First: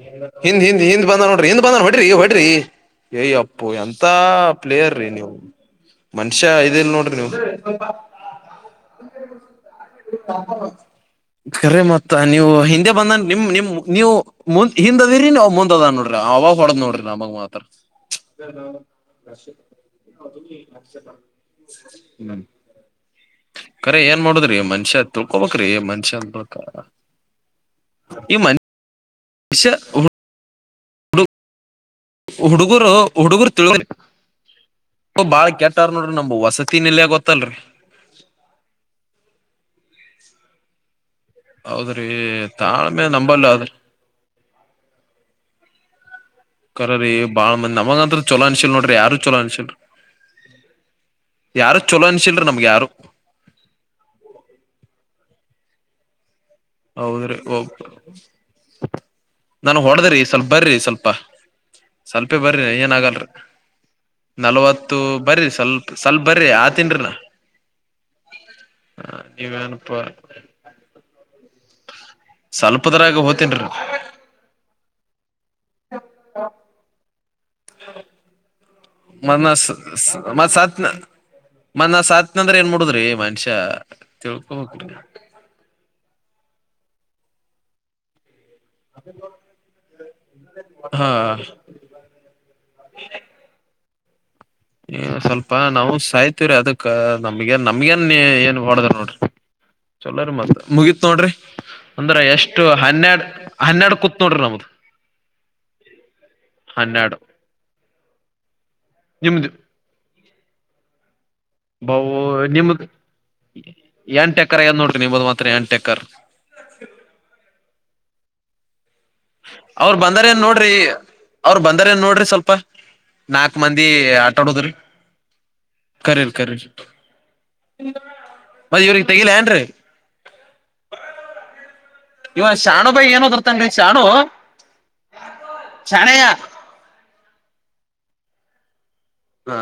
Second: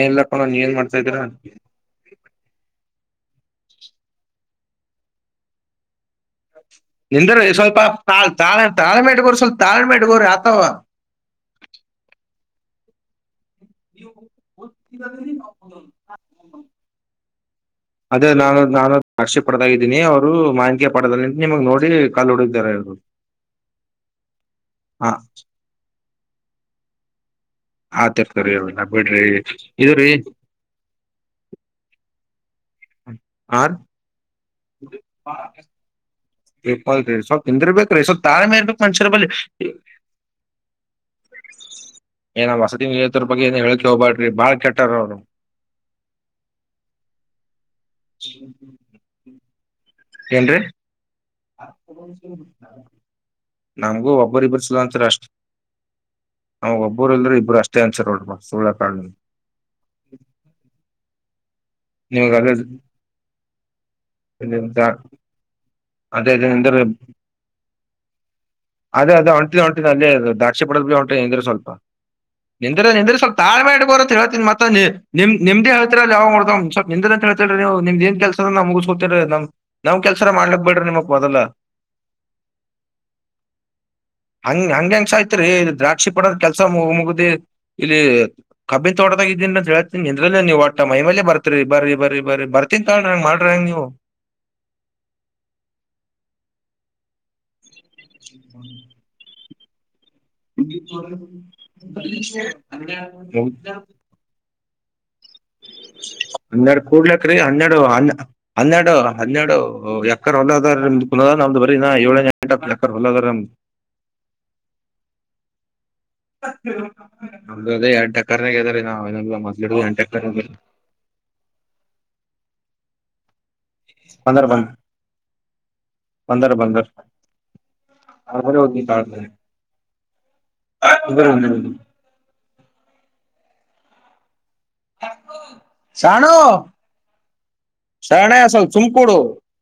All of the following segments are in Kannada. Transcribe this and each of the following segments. ಏನಿಲ್ಲ ಕಣೋ ನೀ ಹಿಂದ್ ಏನ್ ಹಿಂದ್ ಮಾಡ್ತಾ ಹಿಂದ್ ಇದೀರಾ ಬಂದನ್ ನೋಡ್ರಿ ಹಿಂದ್ ಬಂದ ಹೊಡ್ರಿ ಹೊಡ್ರಿ ಏಯ ಅಪ್ಪು ಎಂತ ಪ್ಲೇಯರ್ ನೀವು. ಮನುಷ್ಯ ಇದಿಲ್ ನೋಡ್ರಿ ನೀವು ನಿಂದ್ರ ಸ್ವಲ್ಪ ತಾಳ ತಾಳೆ ತಾಳ್ಮೆಟ್ಗೋರು ಸ್ವಲ್ಪ ತಾಳ್ಮೆಡ್ಗೋರು ಆತವ. ಖರಿ ಮತ್ತ ನೀವು ಹಿಂದೆ ಬಂದನ್ ನಿಮ್ ನಿಮ್ ನೀವು ಹಿಂದ್ ಹಿಂದದಿರಿ ನಾವ್ ಮುಂದದಾನ್ ನೋಡ್ರಿ ಆ ಅವಾಗ ಹೊಡದ್ ನೋಡ್ರಿ ನಮ್ಮಗ್ ಮಾತ್ರ. ಅದೇ ನಾನು ನಾನು ಸಾಕ್ಷಿ ಪಡೆದಾಗಿದ್ದೀನಿ ಅವರು ಮಾಹಿಕೆ ಪಡೆದಲ್ಲಿ ನಿಮಗ್ ನೋಡಿ ಕಾಲ್ ಪಿಚ್. ಹೊಡಿದ್ದಾರೆ ಇವರು ಕರೆ ಏನ್ ಮಾಡದ್ರಿ ಮನ್ಷ್ಯ ಹ ತಿುಳ್ಕೋಬೇಕ್ರೀ ಮನ್ಷ್ಯ ಅಂದಬಳಿಕ ಆ ತರ್ತರಿ ನಾ ಬಿಡ್ರಿ ಮನುಷ್ಯ ಇದು ರಿ. ಹುಡುಗರು ಹುಡುಗರು ಆ ತಿಳ ಬಾಳ ಕೆಟ್ಟಾರ ನೋಡ್ರಿ ನಮ ಹೊಸ ಇಪ್ಪಲ್ ಸ್ವಲ್ಪ್ ನಿಂದ್ರಬೇಕಿರಿ ಸ್ವಲ್ಪ್ ತಾಳ್ಮೆ ಇರ್ಬೇಕ್ ಮನ್ಷ್ಯರ ಬಲ್ಲಿ. ಹೌದ್ರಿ ಏನ ವಸತಿ ತಾಳ್ಮೆ ಬಗ್ಗೆ ಅದ್ರ ಬಗ್ಗೆ ನಂಬಲ್ಲ ಏನ ಅದ್ರಿ ಹೇಳೇಕ್ಕೆ ಹೋಗ್ಬಾರಡ್ರಿ ಬಾಳ್ ಕೆಟ್ಟ ಕೆಟ್ಟರ್ ಅವ್ರು. ಕರ್ರೀ ಬಾಳ್ ಮಂದ್ ನಮಗ ಅಂತ್ರ ಚಲೋ ಅನ್ಸಿಲ್ ನೋಡ್ರಿ ಯಾರು ಚಲೋ ಅನ್ಸಿಲ್ರಿ. ಏನ್ರೀ? ಯಾರು ಚಲೋ ಅನ್ಸಿಲ್ರಿ ನಮ್ಗೆ ಯಾರು. ನಮಗೂ ಒಬ್ಬರಿಬ್ಬರು ಚೊಲೊ ಅನ್ಸ್ಯಾರಿ ಅಷ್ಟ್. ನಂಗ್ ಒಬ್ಬರು ಇಲ್ಲ ಹೌದ್ರಿ ಇಬ್ರು ಅಷ್ಟೇ ಅನ್ಸರೋಡ ಸುಳ್ಳ ಯಾಕ್ ಹೇಳ್ಲಿ. ನಂಗ್ ಹೊಡೆಡದ್ರಿ ಸ್ವಲ್ಪ ಬರಿ ಸ್ವಲ್ಪ. ನಿಮ್ಗ ಸ್ವಲ್ಪೇ ಅದೇ ಬರಿ ಏನ ಆಗಲ್ರಿ ನಲ್ವತ್ತು ಅದೇ ಬರಿ ಸ್ವಲ್ಪ. ಸ್ವಲ್ಪ ಅದೇ ಬರ್ರಿ ನಿಂದ್ರ ಆತಿನ್ರಿ ನಾ. ಅದೇ ಅದ ಒಂಟಿದ್ ಒಂಟಿದ ನೀವೇನಪ ಅಲ್ಲೇ ಇರ್ರಿ [unintelligible] ಒಂಟ್ರರು ಸ್ವಲ್ಪ. ನಿಂದ್ರೆ ನಿಂದ್ರೆ ಸ್ವಲ್ಪದ್ರಾಗ ಸ್ವಲ್ಪ ಹೋತನ್ರಿ ತಾಳ್ಮೆ ಇಟಗೋರಿ ಅಂತ್ ಹೇಳ್ತಿನಿ ಮತ್ತ ನೀ ನಿಮ್ಮ್ದೇಳ್ತಿರಲ್ಲ ಯಾವ್ ಮಾಡೋ್ ಸ್ವಲ್ ನಿ ಅಂತ ಹೇತಿರಿ ನೀವುಮ್ದ ಏ ಕೆಲ್ಸ ಅ ಮುಗಿಸಕೋತರಿ್. ಮತ್ ನಾ ನಾಮ್ಮ ಕೆಲ್ಸರ ಮಾಡ್ಲಕ್ ಬಿಡ್ರಿ ನಿಮ್ಕ್ ಮೊದಲ್ಲ ಮನ್ನ ಸಾತ್ನಂದ್ರೆ ಏನ್ ಮೂಡುದ್ರಿ ಮನುಷ್ಯ. ಹಂಗ ತಿಳ್ಕೊಬೇಕ್ರಿ ಹಂಗ್ಯಂಗ್ ಸಾಯ್ತಿರಿ ಇಲ್ಲಿ ದ್ರಾಕ್ಷಿ ಪಡೋರ್ ಕೆಲ್ಸ ಮುಗ ಮುಗ್ದಿ ಇಲ್ಲಿ. ಕಬ್ಬಿನ್ ತೋಟದಾಗ ಇಡಿ ಅಂತ್ ಹೇಳತಿನಿ ನಿಂದ್ರಲ್ಲೇ ನೀವು ಒಟ್ಟ ಹಾ ಮೈಮೇಲೆ ಬರ್ತೀರಿ ಬರೀ. ಬರಿ ಬರಿ ಬರ್ತೀನ್ ತಾಳ್ರ ಹೆಂಗ ಮಾಡ್ರಿ ಹೆಂಗ್ ನೀವು. ಹ ಸ್ವಲ್ಪ ನಾವು ಸಾಯ್ತಿೀವ್ರೀ ಅದಕ್ ನಮ್ಗೆ ನಮ್ಗೇನ್ ಏನ್ ಹೊಡದ್ರು ನೋಡ್ರಿ. ಚಲೋರ ಮತ್ ಮುಗೀತ್ ನೋಡ್ರಿ. ಅಂದ್ರ ಎಷ್ಟು ಹನ್ನೆರಡು ಹನ್ನೆರಡು ಕೂತ್ ನೋಡ್ರಿ ನಮ್ದ. ಹನ್ನೆರಡು ಕೂಡ್ಲಕ್ಕ ರೀ ಹನ್ನೆರಡು ಹ ಹನ್ನೆರಡು ನಿಮ್ದು ಹನ್ನೆರಡು. ಓ ಎಕರ್ ಹೊಲದಮ್ದ ಕುನ ಅದ ನಮ್ದು ಬರಿ ಎಳೆನ್ ಏಂಟ ಎಕ್ಕರ್ ಹೊಲದ ಅದ ರಿ ನಮ್ದ್. ಎಂಟೆಕ್ಕರ ಏನ್ ನೋಡ್ರಿ ನಿಮ್ಮ್ದದು ಮಾತ್ರ ಎಂಟೆಕ್ಕರ್. ಅ ಅದೇ ಎರಡ್ ಟಕ್ಕರ್ನಾಗದಾರೆ ನಾವನೊ. ಅವ್ರು ಬಂದಾರೆನ್ ನೋಡ್ರಿ ಅವ್ರು ಬಂದಾರೆನ್ ನೋಡ್ರಿ ಸ್ವಲ್ಪ. ನಾಕ್ ಮಂದಿ ಬಂದರ್ ಬಂದ್ ಆಟೊದ್ರಿ. ಕರಿಲ್ ಬಂದರ್ ಕರಿಲ್ ಬಂದರ್ ಅವ್ರ ಹೋಗಿ [unintelligible] ತಗಿಲ ಏನ್ ರೀ. [unintelligible] ಇವ ಶಾಣು ಬೈ ಏನೋದ್ರುತಂನ್ಲೆ ಶಾಣು. ಶಾಣಯ್ಯ ಶಾಣು ಶರಣ ಸ್ವಲ್ಪ್ ಸುಮ್ಕೂಡು. ಹಾ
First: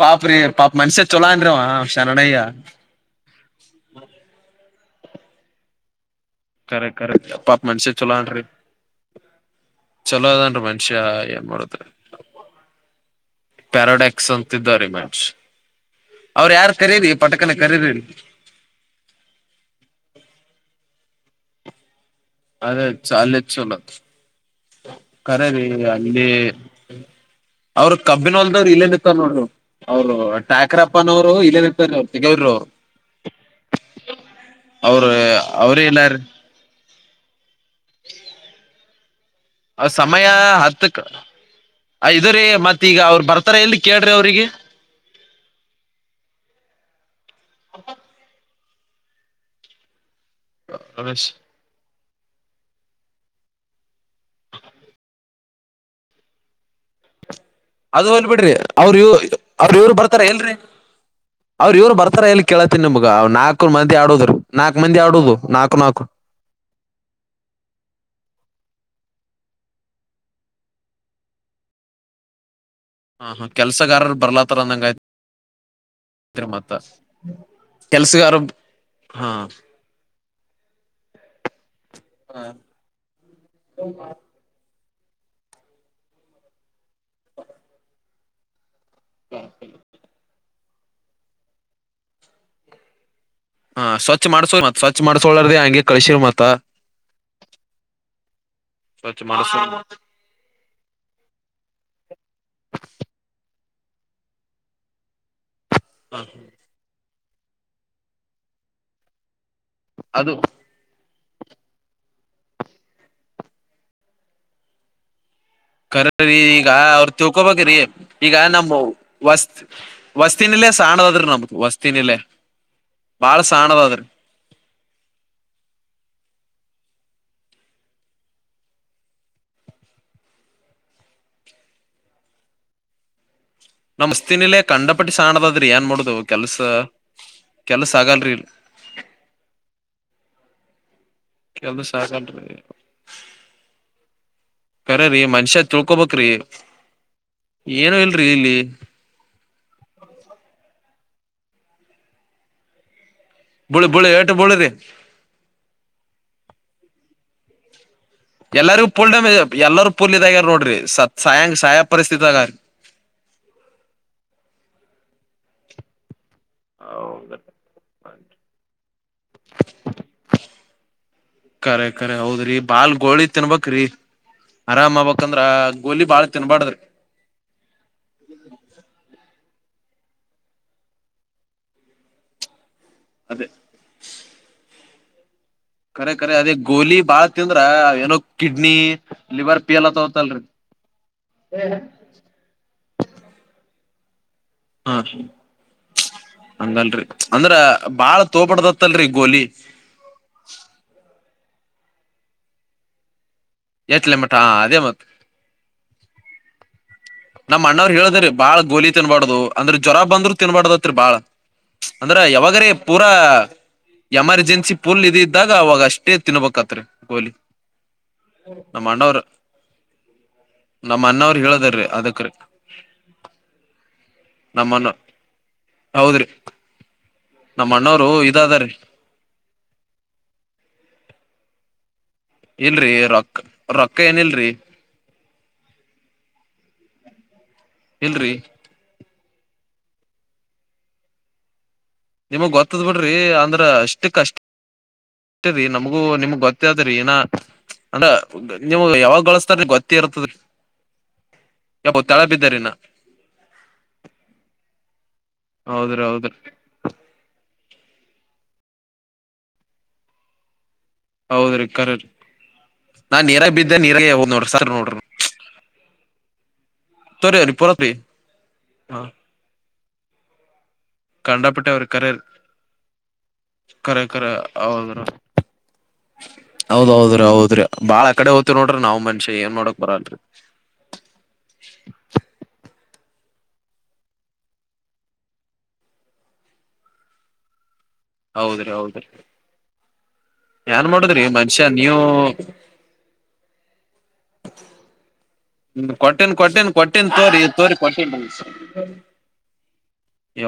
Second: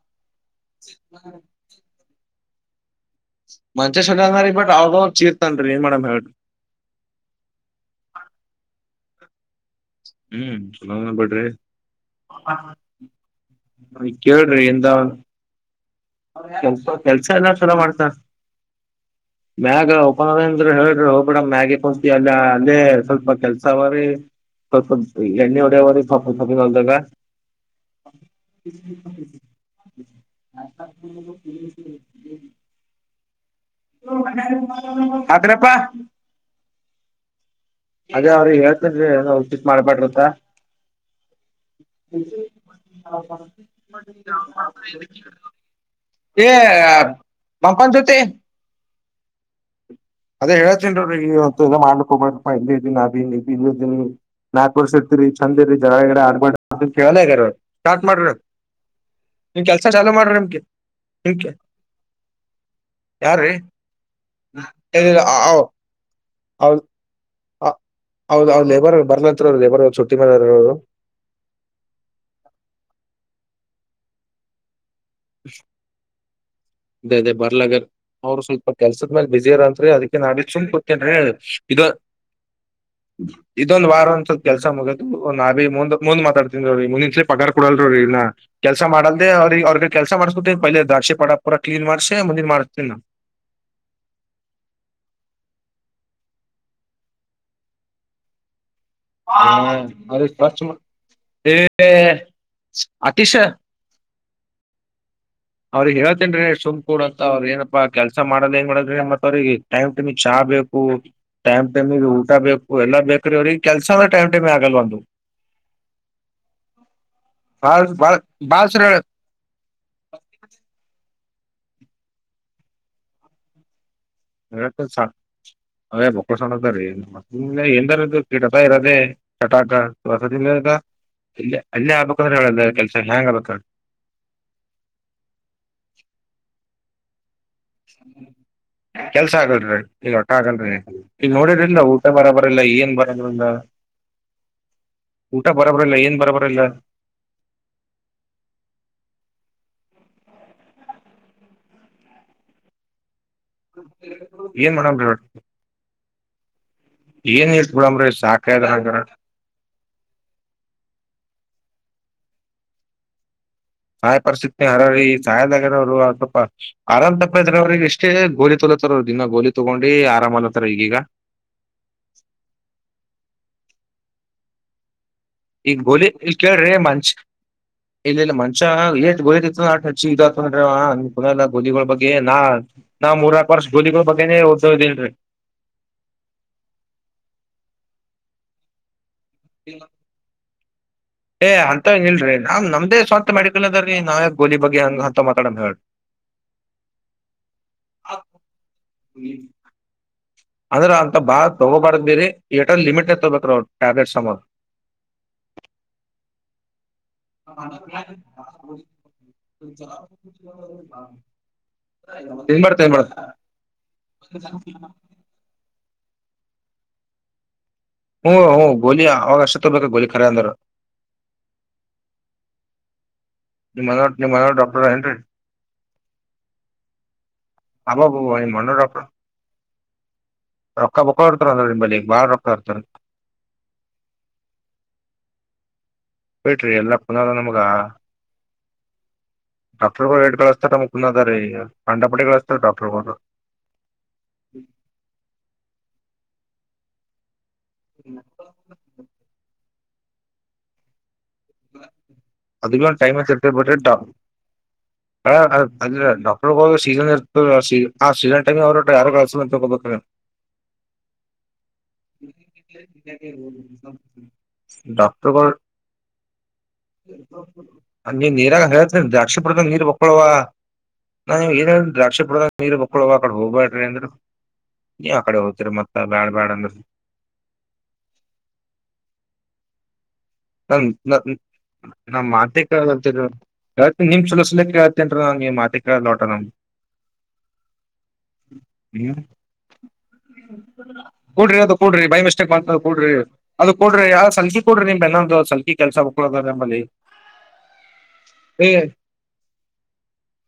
ಪಾಪ ರೀ ಪಾಪ ಮನುಷ್ಯ ಚೊಲೋ ಅಂದ್ರವ ಶರಣಯ್ಯ. ಮಂಷ್ಯ ಚಲೋ ಅದನಾರೀ ಬಟ್ ಅವ್ಗವಾಗ ಚೀರ್ತನ್ರಿ ಏನ್ ಮಾಡನ್ರಿ. ಕರೆಕ್ಟ್ ಕರೆಕ್ಟ್ ಪಾಪ್ ಮಂಷ್ಯ ಚಲೋ ಅನ್ರಿ. ಹ್ಮ್ ಚಲೋಅದನ್ರಿ ಮನ್ಷ್ಯಾ ಚಲೋನ ಬಿಡ್ರಿ ಎನ್ ಮಡೋದ್ರಿ. ಪ್ಯಾರಾಡಾಕ್ಸ್ ಕೇಳ್ರಿ ಅಂತಿದ್ದ ಇಂದ ರೀ ಮಂಚ್ ಅವ್ರು ಯಾರ ಕೆಲ್ಸ ಕರೀರಿ ಕೆಲ್ಸ ಪಟಕನ ಎಲ್ಲಾ ಚಲೋ ಕರೀರಿ. ಮಾಡ್ತಾನ ಮ್ಯಾಗ ಉಪನಾದ ಅಂದ್ರಿ ಹೇಳ್ರಿ ಹೋಗ್ಬಿಡ ಮ್ಯಾಗ. ಅಲ್ಲ ಅಲ್ಲೇ ಅದೇ ಸ್ವಲ್ಪ ಅಲ್ಲೇ ಕೆಲ್ಸ ಚಲೋ ಅವರಿ. [unintelligible] ಎಣ್ಣೆ ಒಡವ ರೀ ಸ್ವಲ್ಪ ಹೊಲದಾಗ. ಅವ್ರು ಕಬ್ಬಿನ್ ಹೊಲ್ದವ್ರಿ ಇಲ್ಲೇ ಬಿತ್ತರ ನೋಡ್ರಿ ಅವ್ರ್. ಅವರು ಟಾಕ್ರಪ್ಪನವರು ಇಲ್ಲಿನಪ್ಪಾನ ಅವರು ತಿಗವರು. ಹದ್ರಪ್ಪ. ಅವ್ರೇ ಇಲ್ಲಾರೀ ಅದೇ ಅವ್ರಿಗೆ ಹೇಳ್ತಂದ್ರಿ ನಾವ್. ಸಮಯ ಹತ್ತಕ್. ಐದಾರಿ ಮತ್ ಈಗ ಅವ್ರು ಬರ್ತಾರ್ ಇಲ್ಲ್ ಕೇಳ್ರಿ ಅವ್ರಿಗೆ. ಎ ಪೋಪ್ಕಾರ್ನ್ ಜೊತಿ. ಅದೇ ಹೇಳೇಳ್ತನ್ ನೋಡ್ರಿ ರಮೇಶ್ ಇವತ್ತ್ ಮಾಡ್ಕ್ ಹೋಗಬಬೇಕ ಇ ಇದ್ದಿನಿ ಅನ್ ಇಲ್ಲ ಇದೀನಿ. ನಾಕ್ ವರ್ಷ ಇರ್ತೀರಿ ಚಂದ ರೀ ಜಳಗಿಗ್ಳ ಆಡ್ಬಬೇಡ್ರಿ ಅಂದ್ರ್ ಕೇಳಲ್ಲ ಇವ್ರು. ಅದು ಹಲ್ ಬಿಡ್ರಿ ಅವ್ರ ಇವ ಅವ್ರ ಕೆಲ್ಸ ಇವ್ರು ಚಾಲೂ ಬರ್ತಾರ ಮಾಡ್ರಿ ಎನ್ರಿ. ನಿಮ್ಗೆ ನಿಮ್ಗೆ ಅವ್ರು ಇವ್ರು ಬರ್ತಾರ ಎಲ್ಲಿ ಕೇಳಳ್ತಿನನ್ ನಿಮ್ಗ್ ಯಾರ್ರೀ ನಾಲ್ಕು ಮಂದಿ ಆಡೋ ನಾಲ್ಕ್ ಮಂದಿ ಆಡೋದು ನಾಕ್ ನಾಕು. ಹೌದು. ಹ ಹೌದ್ ಲೇಬರ್ ಬರ್ಲತ್ ಅವರು ಲೇಬರ್ ಚುಟ್ಟಿ ಮಾಡರ ಅವ್ರು. ಹ ಹಾ ಕೆಲ್ಸಗಾರ ಬರ್ಲಾತ್ತಾರಂದಂಗಯ್ತರಿ ಮತ್ತ. ಅ ಅದೇ ಬರ್ಲಾಗರ್. ಕೆಲ್ಸಗಾರ ಅವರು ಸ್ವಲ್ಪ ಕೆಲ್ಸದ ಮೇಲೆ ಹಾ ಬಿಸಿ ಇರಂತ್ರಿ ಅದಕ್ಕೆ ನಾಡಿ ಸುಮ್ ಕೊತನ್ರೀ ಇದು. ಇದೊಂದ್ ವಾರ ಒ. ಸ್ವಲ್ ಕೆಲ್ಸ ಮುಗದು ನಾರೀ ಮುಂದ್ ಮುಂದ್ ಮಾತಾಡ್ತೀನ್ರಿ ರೀ ಮುಂದಿನ್ಸಲಿ ಪಗಾರ್ ಕೊಡಲ್ರಿ ಇಲ್ಲಾ. ಕೆಲಸ ಮಾಡಲ್ದೇ ಅವ್ರ ಅವ್ರ ಕೆಲಸ ಮಾಡ್ಸಿಬುಟ್ಟಿ ಪೈೇ ದಾರ್ಶಿ ಪಡ ಪರ ಕ್ಲೀನ್ ಮಾಡ್ಸಿ ಮುಂದಿನ್ ಮಾಡ್ತಿನೆ ನಾ. ಹಾ ಸ್ವಚ್ಛ ಮಾಡ್ಸೋ ಮತ್ ಸ್ವಚ್ ಮಾಡಸಕೋಳರ್ದೇ ಹಂಗೆ ಕಳಸಿವ್ ಮತ್ತಾ. ಸ್ವಚ್ಛ ಹಾ ಮಾಡಸ ಅ ಸ್ವಚ್ಛ ಅತಿಶ. ಅವ್ರಿಗೆ ಹೇಳ್ತೇನ್ ರೀ ಸುಮ್ ಕೂಡ ಅಂತ ಅವ್ರ ಏನಪ್ಪಾ ಕೆಲ್ಸ ಮಾಡಲ್ ಹೆಂಗ ಮಾಡದ್ರಿ ಮತ್ ಅವ್ರಿಗೆ. ಟೈಮ್ ಟುಮಿ ಚಾ ಅದು ಆಗ್ಬೇಕು. ಟೈಮ್ ಟೈಮ್ಗೆ ಊಟ ಬೇಕು ಎಲ್ಲ ಬೇಕ್ರೆ ಅವ್ರಿಗೆ ಕೆಲ್ಸ ಅಂದ್ರ ಟೈಮ್ ಟೈಮ್ ಆಗಲ್ವಾ ಒಂದು. ಕರಕರ್ರಿ ಈಗ ಅವ್ರ ತಿಕೊಬೇಕ್ರಿ ಬಾಳ್ ಬಾಳ್ ಈಗ ಬಾಳ್ ನಮ್ಮವು. ಸರಿ ವಸ್ತ್ ವಸ್ತಿನ ಇಲ್ಲೇ ಸಾಣದದ್ರೀ ನಮ್ದು ವಸ್ತಿನಲ್ಲೇ ಬಾಳ ಸಾಣ್ಣದದ್ರೀ. ಅ ಅ ಬೊಕ್ಕಣಸತ್ತ ರೀ. ಎಂದಾರು ಕೀಟತ ಇರೋದೆೇ ಚಟಾಕ ಹೊಸದಿಂದದ. ಇಲ್ಲ ಅಲ್ಲೇ ಅಬಬೇಕ ಹೇಳಲ್ಲ ಕೆಲ್ಸ ಹೆಂಗ್ ಅಬಕ. ನಮ್ ಮಸ್ತಿನಿಲ್ಲೆ ಕಂಡ ಪಟ್ಟಿ ಸಾಣದದ್ರಿ ಏನ್ ಮಾಡೋಡುದು ಕೆಲ್ಸ ಕೆಲ್ಸ ಆಗಲ್ರಿ. ಕೆಲ್ಸ ಆಗಲ್ರಿ ಈಗ ಹೊಟ್ಟ ಆಗಲ್ರರಿ. ಈಗ ನೋಡಿದ್ರಿಲ್ಲ ಕೆಲ್ಸ ಊಟ ಬರ ಆಗಲ್ರಿ ಬರಲ್ಲ ಏನ್ ಬರೋ ಬರಿ ಇಲ್ಲ. ಕರ್ರೀ ಮನ್ಷ್ಯ ಬರಬರಿಲ್ಲ ಏನ್ ತಿಳ್ಕೋಬ್ರಿ ಬರಬರಿಲ್ಲ ಏನು ಇಲ್ರಿ ಇಲ್ಲಿ. ಬುಳಿ ಬುಳಿ ಏಟು ಬುಳಿ ರೀ. ಏನ್ ಮಾಡಮ್ರಿ ಏನ್ [inaudible] ಹಬ ಬಿಡಂಬ್ರೆ [inaudible] ಎಲ್ಲರಿಗೂ ಪುಲ್ ಡಾಮೇ ಎಲ್ಲಾರೂ ಪುಲ್ ಇದಾಗ್ಯಾರ ನೋಡ್ರಿ ಸತ್ ಸಾಯಂ ಸಾಯಾ ಪರಿಸ್ಥಿತಿ ಆಗೀ ಸಾಯ ಪರಿಸ್ಥಿತಿ ಹರೋರಿ ಸಾಯ್ದಾಗರೋರು ಅ ಸ್ವಪ. ಆರಾಮ್ ತಪ್ಪ ಇದ್ರ ಅವ್ರಿಗೆ ಇಷ್ಟೇ ಗೋಲಿ ತೊಲತ್ತಾರ ಅವ ದಿನ ಗೋಲಿ ತಗೊಂಡಿ ಆರಾಮ್ ಅಲತ್ತಾರ ಈಗೀಗ. ಕರೆ ಕರೆ ಹೌದ್ರಿ ಬಾಲ್ ಗೋಳಿ ತಿನ್ಬಕ್ ರೀ ಆರಾಮ್ ಆಬಬೇಕಕ್ಂದ್ರ ಈಗ ಗೋಲಿ ಬಾಳ ಇಲ್ ಕೇಳ್ರಿ ತಿನ್ಬಾರಡ್ದ್ರಿ ಮನ್ಷ [inaudible] ಇಲ್ಲ ಇಲ್ಲ ಮನ್ಷ ಎಏತ್ ಗೋಲ ನಚ್ಚಿ ಇದತನ್ನ ಗೋಲಿಗಳ ಬಗ್ಗೆ ನಾ ನಾವು ಅದೇ ಮೂರಾಕ್ ವರ್ಷ ಗಲಿಗಳ ಬಗ್ಗೆೇ [inaudible] ಓದ್ ಇದೀನ್ೀ ಕರೆ ಕರೆ ಅದೇ ಗೋಲಿ ಬಾಳ ತಿಂದ್ರೆ ಏನೋ ಕಿಡ್ನಿ ಲಿವರ್ ಪೇಲ್ ಆಗತವಲ್ರಿ [inaudible] ಏ ಅಂತವ್ ಇಲ್ರಿ ನಾವ್ ನಮ್ದ ಸ್ವಂತ ಮೆಡಿಕಲ್ ಅದ ರೀ ನಾವ [inaudible] ಹಾ ಹಂಗಲ್ರಿ ಅಂದ್ರ ಬಾಳ ತೋಬಡ್ದತ್ತಲ್ರಿ ಗೋಲಿ. ಅಂದ್ರೆ ಅಂತ ಬಾಳ ತಗೋಬಾರ್ದಿರಿ ಏಟರ್ ಲಿಮಿಟ್ ತಗೋಬೇಕ್ರ ಅವ್ರು ಎಷ್ಟ ಲಿಮೀಟ ಹಾ ಅದೇಮತ್ತೆ. ನಮ್ಮಣ್ಣವ್ರು ಹೇಳದ್ರಿ ಬಾಳ ಗೋಲಿ ತಿನ್ಬಾರ್ದ ಅಂದ್ರ ಜ್ವರ ಬಂದ್ರರು ತಿನ್ಬಾರಡದತ್ರಿ ಬಾಳ ಅಂದ್ರ ಏನ್ ಯಾವಾಗ್ರೀ ಮಾಡ್ತ ಏನ್ ಪೂರಾ ಮಾಡ್ತ ಎಮರ್ಜೆನ್ಸಿ ಫುಲ್ ಇದ [inaudible] ಇದ್ದಾಗ ಅವಾಗ ಅಷ್ಟೇ ತಿನ್ಬೇಕತ್ರಿ ಗೋಲಿ ಹ್ಮ ಹ್ಮ್ ನಮ್ಮ ಗೋಲಿ ಅಣ್ಣವರು ಅವಾಗ ಅಷ್ಟ ತಗೋಬೇಕ ಗೋಲಿ ಖರೆ ಅಂದ್ರ ನಮ್ಮ ಅಣ್ಣವ್ರ ಹೇಳದಾರೀ ಅದಕ್ ನಿಮ್ ಮನೋರ್ ನಿಮ್ ಮನೋರ್ [inaudible] ಡಾಕ್ಟರ್ ನಮ್ಮಣ್ಣ ಏನ್ರಿ ಹೌದ್ರಿ ನಮ್ಮ ಅಣ್ಣವರು ಅಬಾಬಾಬಾ ನಿಮ್ ಇದಾದಾರೆ. ಮನೋರ್ ಡಾಕ್ಟರ್ ರೊಕ್ಕ ಬೊ ಕೊಡ್ತ [inaudible] ನಿ ಬ ಇಲ್ರರಿ ರೊಕ್ಕ ರೊಕ್ಕ ಏನ ಇಲ್ರರಿ [inaudible] ಬಿಟ್ರಿ ಎಲ್ಲಾ ಪುನಾರ ನಮ್ಗ ಇಲ್ಲರೀ ಡಾಕ್ಟರ್ ಬೇಡ್ [inaudible] ಕಳಿಸಸ್ತಾರ ಮುುಂದ ಅದ ರೀ [inaudible] ನಿಮಗ್ ಗಳಿಸ್ತಾರ ಗೊತ್ತದ್ ಬಿಡ್ರಿ ಡಾಕ್ಟರ್ಗಳು ಅಂದ್ರೆ ಅಷ್ಟ ಕಷ್ಟ. ಅಷ್ಟ ರೀ ನಮಗೂ ನಿಮ್ಗ್ ಗೊತ್ತಾದ್ರೀ ನ [inaudible] ಅಂದ್ರ ನೀಮ್ ಯಾವಾಗ್ ಗಳಸ್ತಾರೀ ಗೊತ್ತಿ ಇರ್ತದರಿ [inaudible] [inaudible] ಯಾವೋ ತಳ ಬಿದ್ದಾರಿನ ಅದ ಟೈಮ್ ಇರ್ತ [inaudible] ಬ್ರೆ ಹೌದ್ರಿ ಹೌದ್ರಿ ಡಾಕ್ಟರ್ ಹ ಸೀನ್ ಇ [inaudible] ಸೀನ್ ಟಮಿ ಅವ್ರರು ಯಾರು ಕಸ ಅಂತ ತ ಹಗೋಬೇಕ್ರ ಹೌದ್ರಿ ಕರ್ರೀ ನಾನ್ ನೀರಾಗ ಬಿದ್ದೆ ನೀರಾಗ ನೋಡ್ರಿ ಸರ್ ನೋಡ್ರಿ. [inaudible] ತ ತೋರಿ ಅವ್ರಿ ಪೂರತ್ರಿ ನಿರಾ [inaudible] ಹ ಹರ್ಷಪದ ನೀರು ಒಕ್ಕಳುವ ನಾ ಏನ್ ಕಂಡಾಪಟ್ಟೆ ಅವ್ರಿ ಹೇಳಿ ಕರೆ ದ್ರಾಕ್ಷಿ ಪಡದ ನೀರು ಬಕ್ಕಳ ಆ ಕಡೆ ಹೋಗಬೇಡ್ರಿ ಅಂದ್ರ ನೀ ಆ ಕಡೆ ಹೋಗ್ತರಿ ಮತ್ತ ಬ್ಯಾಡ್ ಬ್ಯಾಡ್ ಅಂದ್ರ ಹೌದ್ೌದ್ರೀ ಹೌದ್ರಿ ಬಾಳ ಕಡೆ ಹೋಗ್ತವಿ ನೋಡ್ರಿ ನಾವ್ ಮನ್ಷ್ಯ ಏನ್ ನೋಡಕ್ ಬರಲ್ರರಿ. ಹ್ಮ್ಮ್ಮ [inaudible] ನಮ್ ಮಾತೆ ಕಾ ಅಲ್ ಕೇಳ್ತ ನಿಮ್ ಸಲ ಸಲ ಕೇಳ್ತೇನ್ೀ ನಮ್ಗೆ ಮಾತೆ ಕಾ ನೋಟ ನಮ್ [inaudible] ಹೌದ್ರಿ ನೀ ಹೌದ್ರಿ ಏನ್ ಮಾಡುದ್ರಿ ಕೂಡ್ರಿ ಮನುಷ್ಯ ಅದು ನೀವು ಕೂಡ್ರಿ ಬೈ ಮಿಸ್ಟೇಕ್ ಮಾಡ್ತ ಕೂಡ್ರಿ ಅದು ಕೊಡ್ರರಿ ಯಾವ ಸಲ್ಫ ಕೊಡ್ರಿ ನಿಮ್ ಬೆನ್ನೊಂದುಲ್ ಕೊಟ್ಟನ್ ಕೊಟ್ಟೀನ್ ಕೊಟ್ಟೀನ್ ತೋರಿ ತೋರಿ ಕೊಟ್ಟನ್. ಏ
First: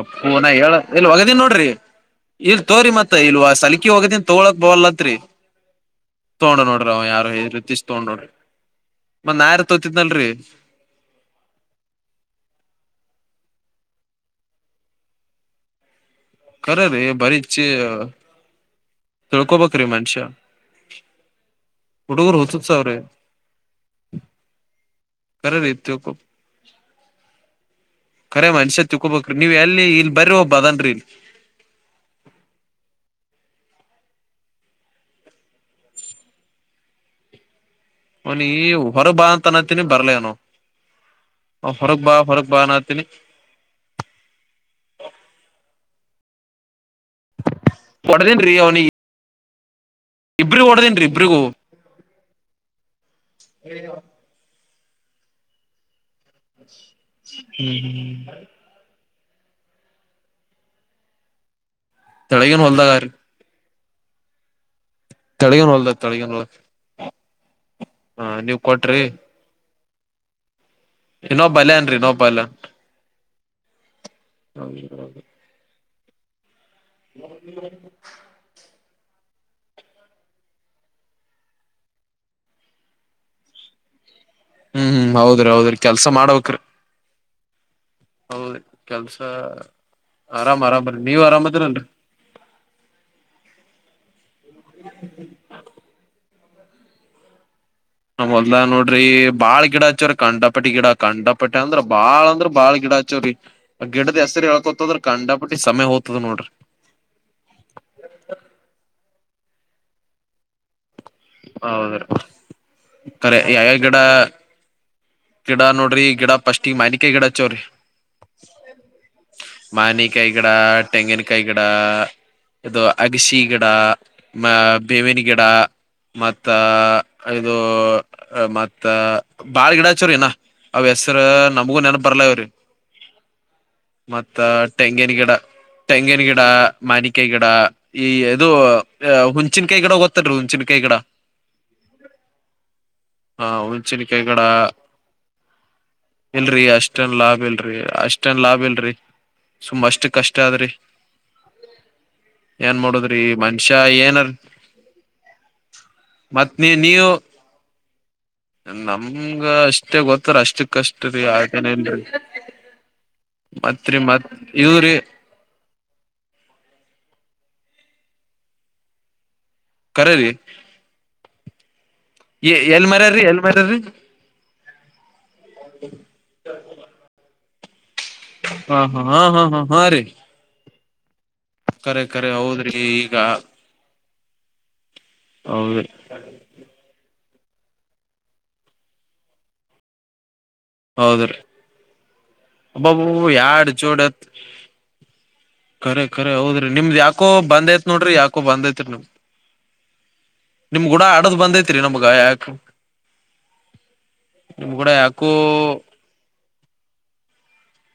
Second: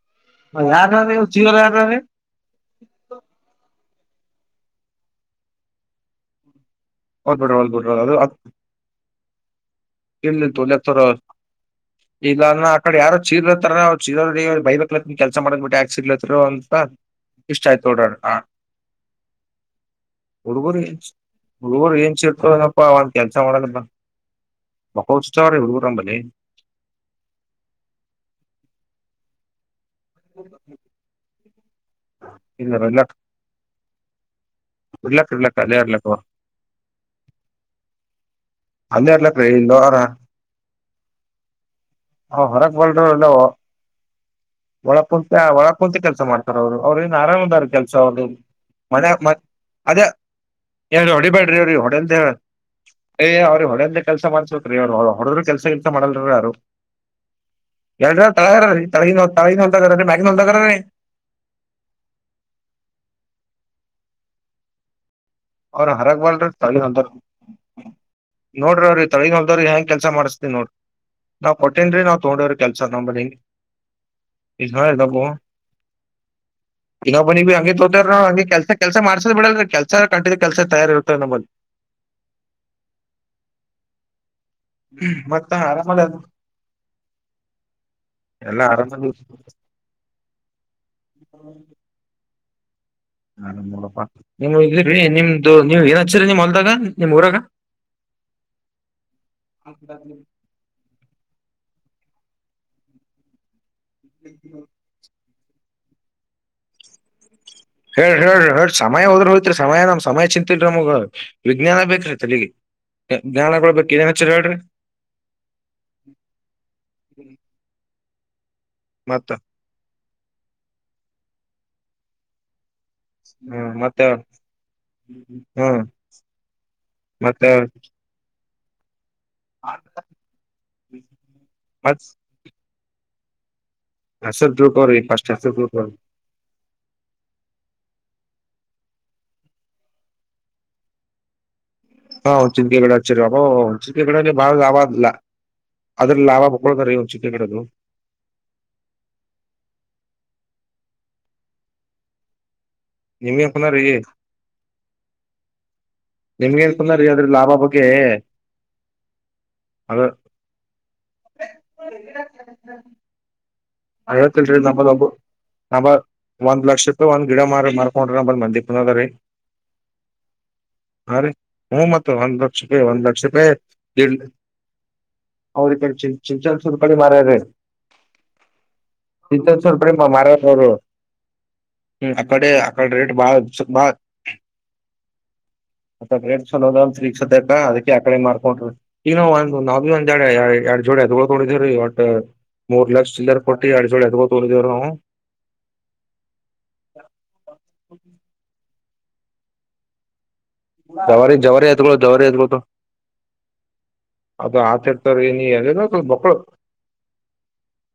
ಎಪ್ಪೂ ನ ಹೇಳ ಇಲ್ಲಿ ಯಾರ್ರೀ ಹೊಗದನ್ ಚೀರ ನೋಡ್ರಿ. ಯಾರ್ರೀ ಇಲ್ ತೋರಿ ಮತ್ತ ಇಲ್ ಸಲಕಿ ಹೋಗದನ್ ತಗಳಕ್ ಬವಲ್ಲತ್ರಿ. ತಗೊಂಡ ನೋಡ್ರಿ ಅವ ಯಾರು ಹೌದ್ ಈ ಬಿಡ್ರಿ ಹೌದ್ ರೀತೀಶ್ ಬಿಡ್ರಿ ತಗೊಂಡ್ ಅದು ನೋಡ್ರಿ ಮತ್ ನಾ ಇರ್ಲಾಕ್ ತಗೋಳಿ ತೋರಿ ಆವಾ. ಇಲ್ಲ ಅಾ ಆ ಕಡೆ ಯಾರೋ ಚೀರ್ತ್ತಾರ ಚೀರ ಬೈಬೇಕ್ ಅನ್ಲಾತೀನಿ ಕೆಲಸ ಮಾಡಕ್ ಬಿಟ್ಟ ಯಾಕ್ ಚಿರ್ಲಾತಿರಿ. ಅಂತ ಕರರಿ ಇಷ್ಟ ಆಯ್ತ ನೋಡ್ರಿ ಹಾ ತಳ್ಕೋ ಬೇಕ್ರೀ ಮನುಷ್ಯ. ಹುಡ್ಗೂರು ಏನ್ ಹುಡುಗರು ಚಿರ್ತಏನಪ್ಪಾ ಹುಚ್ಚುತ್ಸಾವ್ರಿ ಒಂದ ಕೆಲ್ಸ ಮಾಡದ ಮಕ್ಕ ಉತ್ಸವ್ರೀ ಕರರಿ ಹುಡ್ಗೂರು ತಿಳ್ಕೊ ನಂಬಲ್ಲಿ. ರೆ ಮನುಷ್ಯ ತಿಕೋಬೇಕ್ರಿ ನೀವ್ ಎಲ್ಲಿ ಇಲ್ ಬರ್ರಿ ಒಬ್ಬ ಅದನ್ರಿ ಇಲ್ಲಿ ಇ ಇಲ್ಲ ಇಡ್ಲಾಕ್ ಇಡ್ಲಕ್ಕ ಅಲ್ಲಯ ಇಡ್ಲಕ್ಕ. ಅವನಿಗಿ ಅಲ್ಲೇ ಹೊರಗ್ ಬಾ ಇರ್ಲಕ್ ರೀ ಅಂತ ಇಲ್ಲಿ ಅನತಿನಿ ಅವರ ಬರ್ಲಗೇನ್ಅವನು, ಹೊರಗ್ ಬಾ. ಹ ಹೊರಗ್ ಬಾ ಹೊರಕ್ ಅನ್ನತೀನಿ ಬಲ್ಲ್ಲ ಒಳಗ್ ಕುೂಂತ ಒಳ ಕುೂಂತ ಕೆಲ್ಸ ಮಾಡ. ಅವರು ಅವರೆನ್ ಆರಾಮ್ ಆದರಿ ಕೆಲಸ ಅವ್ದ ಹೊಡದೇನ್ರಿ ಅವ್ನಿಗೆ ಮನೆ ಮ ಅದೇ ಇಬ್ರಿಗ್ ಎ ಹೊಡದೇನ್ರಿ ಇಬ್ರಿಗೂ ಹೊಡಿಬ್ಯಾಡ್ರಿ ಅವ್ರೀ ಹೊಡೆೆಲ್ಂತ ಹೇಳ ಏ್ ಅವ್ರ ಹೊಡಂದ ಕೆಲ್ಸ ಮಾಡಸತ್ೀ ಅವ್ ಹೊಡದ್ರರು ಕೆಲ್ಸ ಕೆಲ್ಸ ಮಾಡಲ್ರರಿ ಅವಾರಾರು ಎಲ್ ತಳಗಾರೀ ತಳಿ ತಳಿ ಹೊಲದಾಗ್ರೀ ಮ್ಯಗಿನ ಹೊಲ್ದಾಗರಿರೀ ತಳಗಿನನ್ ಹೊಲ್ದಾಗಾರ. ತೆಳಗಿನ ಅವ್ರ ಹೊಲ್ದ ಹರಗ್ ತೆಳಗಿನ ಬಲ್ರಿ ಹೊಲ್ದ ತಳಿ ಹೊದ ಹ ನೀವ್ ನೋಡ್ರಿ ಕೊಟ್ರಿ ಅವ್ರಿ ತಳಿ ಹೊದವ್ರಿ ಹೆಂಗ ಕೆಲ್ಸ ಮಾಡಿಸ್ತಿನ್ ನೋಡ್ರಿ ಇನ್ನೊಬ್ಬ ಕೊಟ್ಟೇನ್ ಅಲ್ಲೇನ್ರಿ ರಿ ನಾವ್ ಇನ್ನೊಬ್ಬ ಅಲ್ಲೇನ್ ತೋಗಿಂಡಿವ್ರಿ ಕೆಲ್ಸ ಸತ್ತಂಬಗೆ ಇ ಎಲ್ಲ ಪ ಇನ್ನೋಬಿನ್ ಬಿ ಹಂಗೆ ತೋತಾರ ಹಂಗೆ ಕೆಲ್ಸ ಕೆಲ್ಸ ಮಾಡ್ಸೋ್ ಬಿಡಲ್ ರಿ ಕೆಲ್ಸ ಕಂಟಿನ್ಯೂ ಕೆಲಸ ತಯಾರಿ ಇರ್ತದೆ ನಮ್ಮಲ್ಲಿ ಹ್ಮ್ ಹೌದ್ರಿ ಮತ್ತ ಹೌದ್ರಿ ಕೆಲ್ಸ ಆರಾಮದ ಮಾಡಬೇಕ್ರಿ. ಹೌದ ರಿ ಎಲ್ಲಾ ಆರಾಮ ಕೆಲ್ಸ ಆರಾಮ್ ಆರಾಮನ್ ನೀವ್ ಆರಾಮ್ ಅದಿರಾಲ್ರಿ. ಆ್ ನೋಡಪ್ಪಾ ನೀವು್ ಇದಿರಿ ನಿಮ್ದು ನೀವ್ ಏನ್ ಹಚ್ಚಿರಿ ನಿಮ್ ಹೊಲ್ದಾಗ ನಿಮ್ ಊರಾಗ. ನಮ್ ಹೊಲ್ದಗ್ ನೋಡ್ರಿ ಬಾಳ ಗಿಡಾಹಚ್ಚಿವ್ರಿ ಕಂಡಾಪಟ್ಟಿ ಗಿಡಾ. ಕಂಡಪಟ್ಟೆ ಅಂದ್ರ ಬಾಳ ಅಂದ್ರ ಬಾಳ್ ಗಿಡಾಚೋರಿ. ಗಿಡದ ಹೆಸರಿ ಹೇಳ್ಕೋತಹೊದ್ರ ಕಂಡಾಪಟಿ ಸಮಯ ಹೋಗ್ದ ನೋಡ್ರಿ. ಹೇಳಿ ಹೇಳ್ರಿ ಹೇಳಿ ಸಮಯೋದ್ರ ಹೋಯತ್ರಿ ಸಮಯ ನಮ್ ಸಮಯ ಚಿಂತಿಲ್ರಿ ನಮಗ. ವಿಜ್ಞಾನ ಹೌದ್ರಿ ಬೇಕ್ರೀ ತಲಿಗಿ ಕರೆ ಜ್ಞಾನಗಳ್ ಯಾವ್ಯಾವ ಬಗ್ಗೆ ಗಿಡ ಇನಂಚೂರ್ ಹೇಳ್ರಿ. ಗಿಡ ನೋಡ್ರಿ ಗಿಡ ಫಸ್ಟ್ ಈ ಮನಿಕಾಯಿ ಗಿಡ ಹಚ್ಚಿವ್ರಿ. ಮತ್ತ ಮಾನಿಕೈ ಗಿಡ ತೆಂಗಿನಕಾಯ ಗಿಡ. ಇದು ಅಗಸಿ ಹ್ಮ ಗಿಡ ಮತ್ತೆ ಬೇವಿನಿ ಗಿಡ ಹ್ಮ್ ಮತ್ತ ಮತ್ತೆ ಇದು ಮತ್ತ ಬಾಳ ಗಿಡ ಆವಾ ಹೆಸರು ನಮಗೂ ಮತ್ ನೆನಪ್ ಬರಲ್ಲಗ್ಯವ್ರಿ. ಮತ್ತ ಹೆಸರು ತಿಳ್ಕೋರಿ ತೆಂಗನ್ ಫಸ್ಟ್ ಗಿಡ ಹೆಸರು ತಿಳ್ಕೋರಿ ತೆಂಗನ್ ಗಿಡ ಮನಿಕಾಯಿ ಗಿಡ ಈ ಅದು ಹುಂಚನ್ ಕಾಯಿ ಗಿಡ ಗೊತ್ತೆನ್ರೀ ಹುಂಚನ್ ಕಾಯಿ ಗಿಡ? ಹಾ ಹುಂಚಿನ್ಕಾಯಿ ಗಿಡ ಹಚ್ಚರ್ ಅ ಹಾ ಬಾಬಬ ಹುಂಚಿನಕಾಯಿ ಹುಣ್ಚಿನ್ಕಾಯಿ ಗಿಡ ಬಾಳ ಲಾಬ್ ಆತದ್ ಅಲ. ಅದ್ರ ಲಭ [unintelligible] ಹುಂಚ್ತಾಕಾಯಿ ಗಿಡದ್ಧು. ಅಷ್ಟನ್ ಲಾಭ ಇಲ್ರಿ ಸುಮ ಅಷ್ಟ ಕಷ್ಟ ಆದದ್ರಿ ಏನ್ ಮಾಡುದ್ರಿ? ರಿ ನಿಮ್ಗೇನ್ ಮನುಷಾ ಕುಂದಾರಿ ಏನ ಮತ್ ನೀ ನಿಮ್ಗೇನ್ ಕುಂದಾರಿ ನೀವು ಅದ್ರ ಲಾಭ ಬಗ್ಗೆ ನಮಗ [unintelligible] ಮಷ್ಟೆ ಅದ ಗೊತ್ತರ ಅಷ್ಟಕ್ ಕಷ್ಟ ರೀ ಆತನೇನ್ರಿ ಮತ್. ಹಗೆತಿಲ್ರಿ ನಮ್ಮದು ಇವ್ರಿ ಒಂದು. ನ. [unintelligible] ಒಂದ್ ಲಕ್ಷ ರೂಪಾಯಿ ಒಂದ ಗಿಡ ಮರ ಮಾರ್ಕೊಂಡು. [unintelligible] ನ್ ಮಂದಿ ಪುನದ ರೀ ಕರೆ ರ್ರೀ. ಹಾ ರೀ ಹೂ ಮತ್ತೆ ಒಂದ್ ಲಕ್ಷ ರೂಪಾಯಿ ಎಲ್ ಒಂದ್ ಮರ್ಯಾರಿ ಲಕ್ಷ ಎಲ್ ರೂಪಾಯಿ. ಮರ್ಯಾರಿ [unintelligible] ದಡ್ ಲ. ಅವ್ರ ಈ ಕಡೆ ಚಿನ್ಚ ಸುರ್ [unintelligible] ಕಡೆ ಮಾರಾಯೇರೆ. ಹಾ ಹಾ. ಹಾ ಚತ ಹಾ ಚೋರ್ ಹಾ ರೀ ಪ್ರೇಮ ಮಾರ ಅವರು ಕರೆ ಹ್ಮ. [unintelligible] ಕರೆ ಹೌದ್ರಿ ಹಾಕಡೆ ರೇಟ್ ಈಗ ಬಾಳ. ಹೌದ್ರಿ. ಸ್ವಲ್ಪ ರೇಟ್ ಚೊಲೋ ಇದಾವ ಅಂತಾ ಈಗ್ ಸದ್ಯಕ, ಅದಕ್ಕೆ ಆಕಡೆ ಮಾಡ್ಕೊಂಡ್ರವಿ ಈಗ ಒಂದ್. [unintelligible] ನಾವಿ ಒಂದ್ ಎ ಜೋಡಿ ಎತ್ತುಗಳು ಹೌದ್ರಿ ತೊಗೊಂಡಿದ್ವಿ ರೀ ಒಟ್ ಮೂರ್ ಲಕ್ಷ. ಒಬ್ಬೊಬ್ಬ [unintelligible] ಇರ್ ಕೊಟ್ಟಿ ಎರಡ್ ಎರಡು ಜೋಡ್ ಎತ್ತುಗಳು ತೊಗೊಂಡಿದ್ವಿ ನಾವು. ಕರೆ ಕರೆ ಹೌದ್ರಿ ನಿಮ್ದ್ ಯಾಕೋ ಬಂದ ಐತಿ ನೋಡ್ರಿ ಯಾಕೋ ಬಂದ ಐತಿ ರೀ. [unintelligible] ನಿಮ್ ನಿಮ್ ಗೂಡ ಜವಾರಿ ಆಡದ್ ಜವಾರಿ ಬಂದೈತ್ರಿ ಎತ್ತುಗಳು ನಮ್ಗ ಜವಾರಿ ಯಾಕ ಎತ್ತುಗುಳು. ಅದು ನಿಮ್ ಗೂಡ ಹಚರ್ತ [unintelligible] ಯಾಕೋ ಏನು ಅದು. ಮಕ್ಳು ಮಕ್ಳು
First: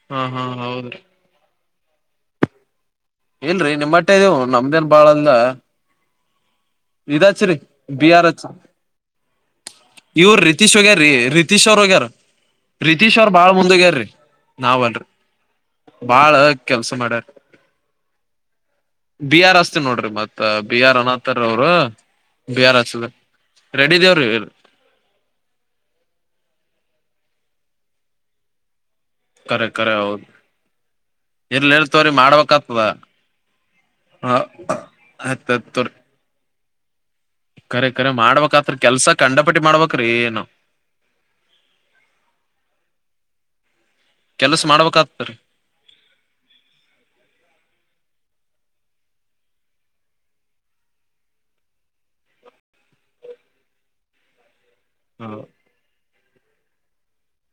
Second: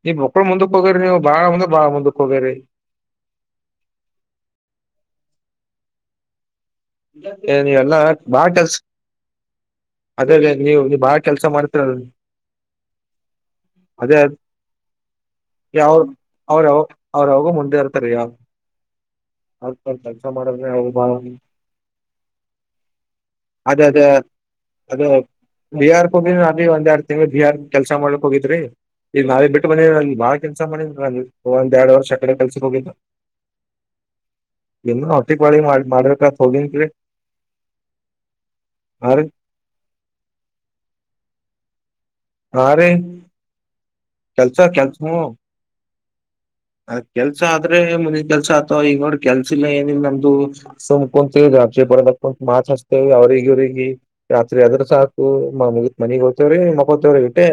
ಈ ಹಾ ಹಾ ಮಕ್ಕಳು ಮುಂದಕ್ ಹೌದ್ರಿ ಹೋಗ್ಯಾರಿ ನೀವು ಬಾಳ ಮುಂದುಕು ಅಂದ್ರೆ ಬಾಳ ಮುಂದಕ್ ಹೋಗ್ಯಾರಿ. ಇಲ್ರರಿ ನಿಮ್ಮಷ್ಟೇ ಇದಾವು ನಮ್ದೇನ್ ಬಾಳ ಅಲ್ಲಾ. ಇದು ಹಚ್ಚರಿ ನೀವೆಲ್ಲಾ ಬಿ ಆರ್ ಹೆಚ್. ಬಾಳ ಕೆಲ್ಸ ಅದೇ ಇವ್ರು ರಿತೀಶ್ ನೀವು ಹೋಗ್ಯಾರ ನೀವ್ ಬಾಳ ಕೆಲ್ಸ ರಿತೀಶ್ ಅವರು ಮಾಡ್ತಿರ ಹೋಗ್ಯಾರ. ರೀತಿಶ್ ಅವರು ಬಾಳ್ ಮುಂದ್ ಹೋಗ್ಯಾರಿ ನಾವಲ್ರಿ. ಯಾವಾಗ್ ಬಾಳ ಅವ್ರ ಯಾವ ಕೆಲ್ಸ ಮಾಡ್ಯಾರ ಅವ್ರ ಯಾವಾಗು ಮುಂದೆ ಇರ್ತಾರೆ. [unintelligible] ಬಿ ಆರ್ ಹಚ್ಚಿತಿನಿ ನೋಡ್ರಿ ಕೆಲ್ಸ ಮತ್ ಮಾಡದ್ರೆ ಬಿ ಆರ್ ಅನಕಥರ ಅವರು ಬಿ ಆರ್ ಹಚ್ಚದೆ. ಅದೇ ಅದೇ. ಅದ ಬಿಹಾರ್ಕ್ ಹೋಗಿದ್ದೆ ಅದೇ ಒಂದ್ ಎರಡು ತಿಂಗಳು ಬಿಹಾರ್ ಕೆಲ್ಸ ಮಾಡ್ಲಕ್ ಹೋಗಿದ್ರಿ. ಈಗ ನಾವೇ ಬಿಟ್ಟು ಕರೆ ಬಂದಿದೆ ಕರೆ ನನ್ಗೆ ಹೌದು ಬಾಳ ಕೆಲಸ ಮಾಡಿದ್ ನನ್ ಇರ್ಲಿ ಒಂದ ಇರ್ ಎರಡು ವರ್ಷ ತೋರಿ ಆ ಕಡೆ ಕೆಲ್ಸಕ್ ಮಾಡ್ಬೇಕತದ ಹೋಗಿದ್ದ. ಹ ಎಲ್ಲಾ ಹೊಟ್ಟಿಕ್ ಬಾಳಿವಿ ಆಯ್ತತ್ ಮಾಡ ತೋರಿ ಮಾಡ್ಬೇಕತ್ ಹೋಗಿನ್ರಿ. ಕರೆ ಕರೆ ಮಾಡ್ಬೇಕಾತ್ರಿ ಹಾ ಕೆಲ್ಸ ರೀ ಕಂಡಪಟ್ಟಿ ಮಾಡ್ಬೇಕ್ರಿ ಏನು. ಹಾ ರೀ. ಕೆಲ್ಸ ಕೆಲ್ಸ ಹೂ. [unintelligible] ಅದೇ ಕೆಲ್ಸ ಆದ್ರೆ ಮುಂದಿನ ಕೆಲ್ಸ ಆಗ್ತಾವ ಈಗ ನೋಡ ಕೆಲ್ಸಿಲ್ಲ ಏನಿಲ್ಲ ನಂದು. ಸುಮ್ ಕುಂತಿವಿ ರಾತ್ರಿ ಬರ್ಬೇಕು ಮಾತ್ ಅಚ್ತೀವಿ ಅವರಿಗಿ ಇವರಿಗಿ ರಾತ್ರಿ ಆದ್ರಾ ಸಾಕು. ಮುಗಿತ್ ಮನಿಗ್ ಹೋಗ್ತಿವ್ರಿ ಮಕ್ಕೋತೇವ್ರಿ ಅಟೆ.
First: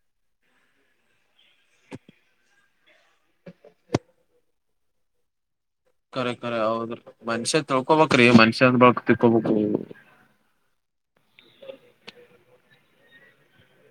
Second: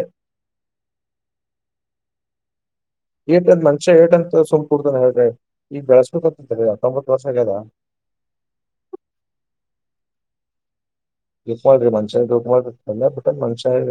[inaudible] ಏಟ್ ಅಂತ ಮನುಷ್ಯ ಏಟ್ ಅಂತ ಸಮ್ ಕುರ್ತನಾ ಹೇಳ್ರಿ, ಈಗ ಬೆಳೆಸ್ಬೆಕ್ ಆಗುತ್ ರೀ ಅತ್ತೊಂಬತ್ತು ವರ್ಷ ಆಗ್ಯದ. ತಿಳ್ಕೊಬೇಬೇಕು ರ್ರೀ ಮನುಷ್ಯ ಅಂದ ಬಳಿಕ ತಿಕ್ಕೋಬೇಕು. ತಿಳ್ಕೊಲ್ಡ್ರಿ ಮನುಷ್ಯ [unintelligible] ಮಾಡ ಬಿಟ್ಟ ಮನುಷ್ಯ.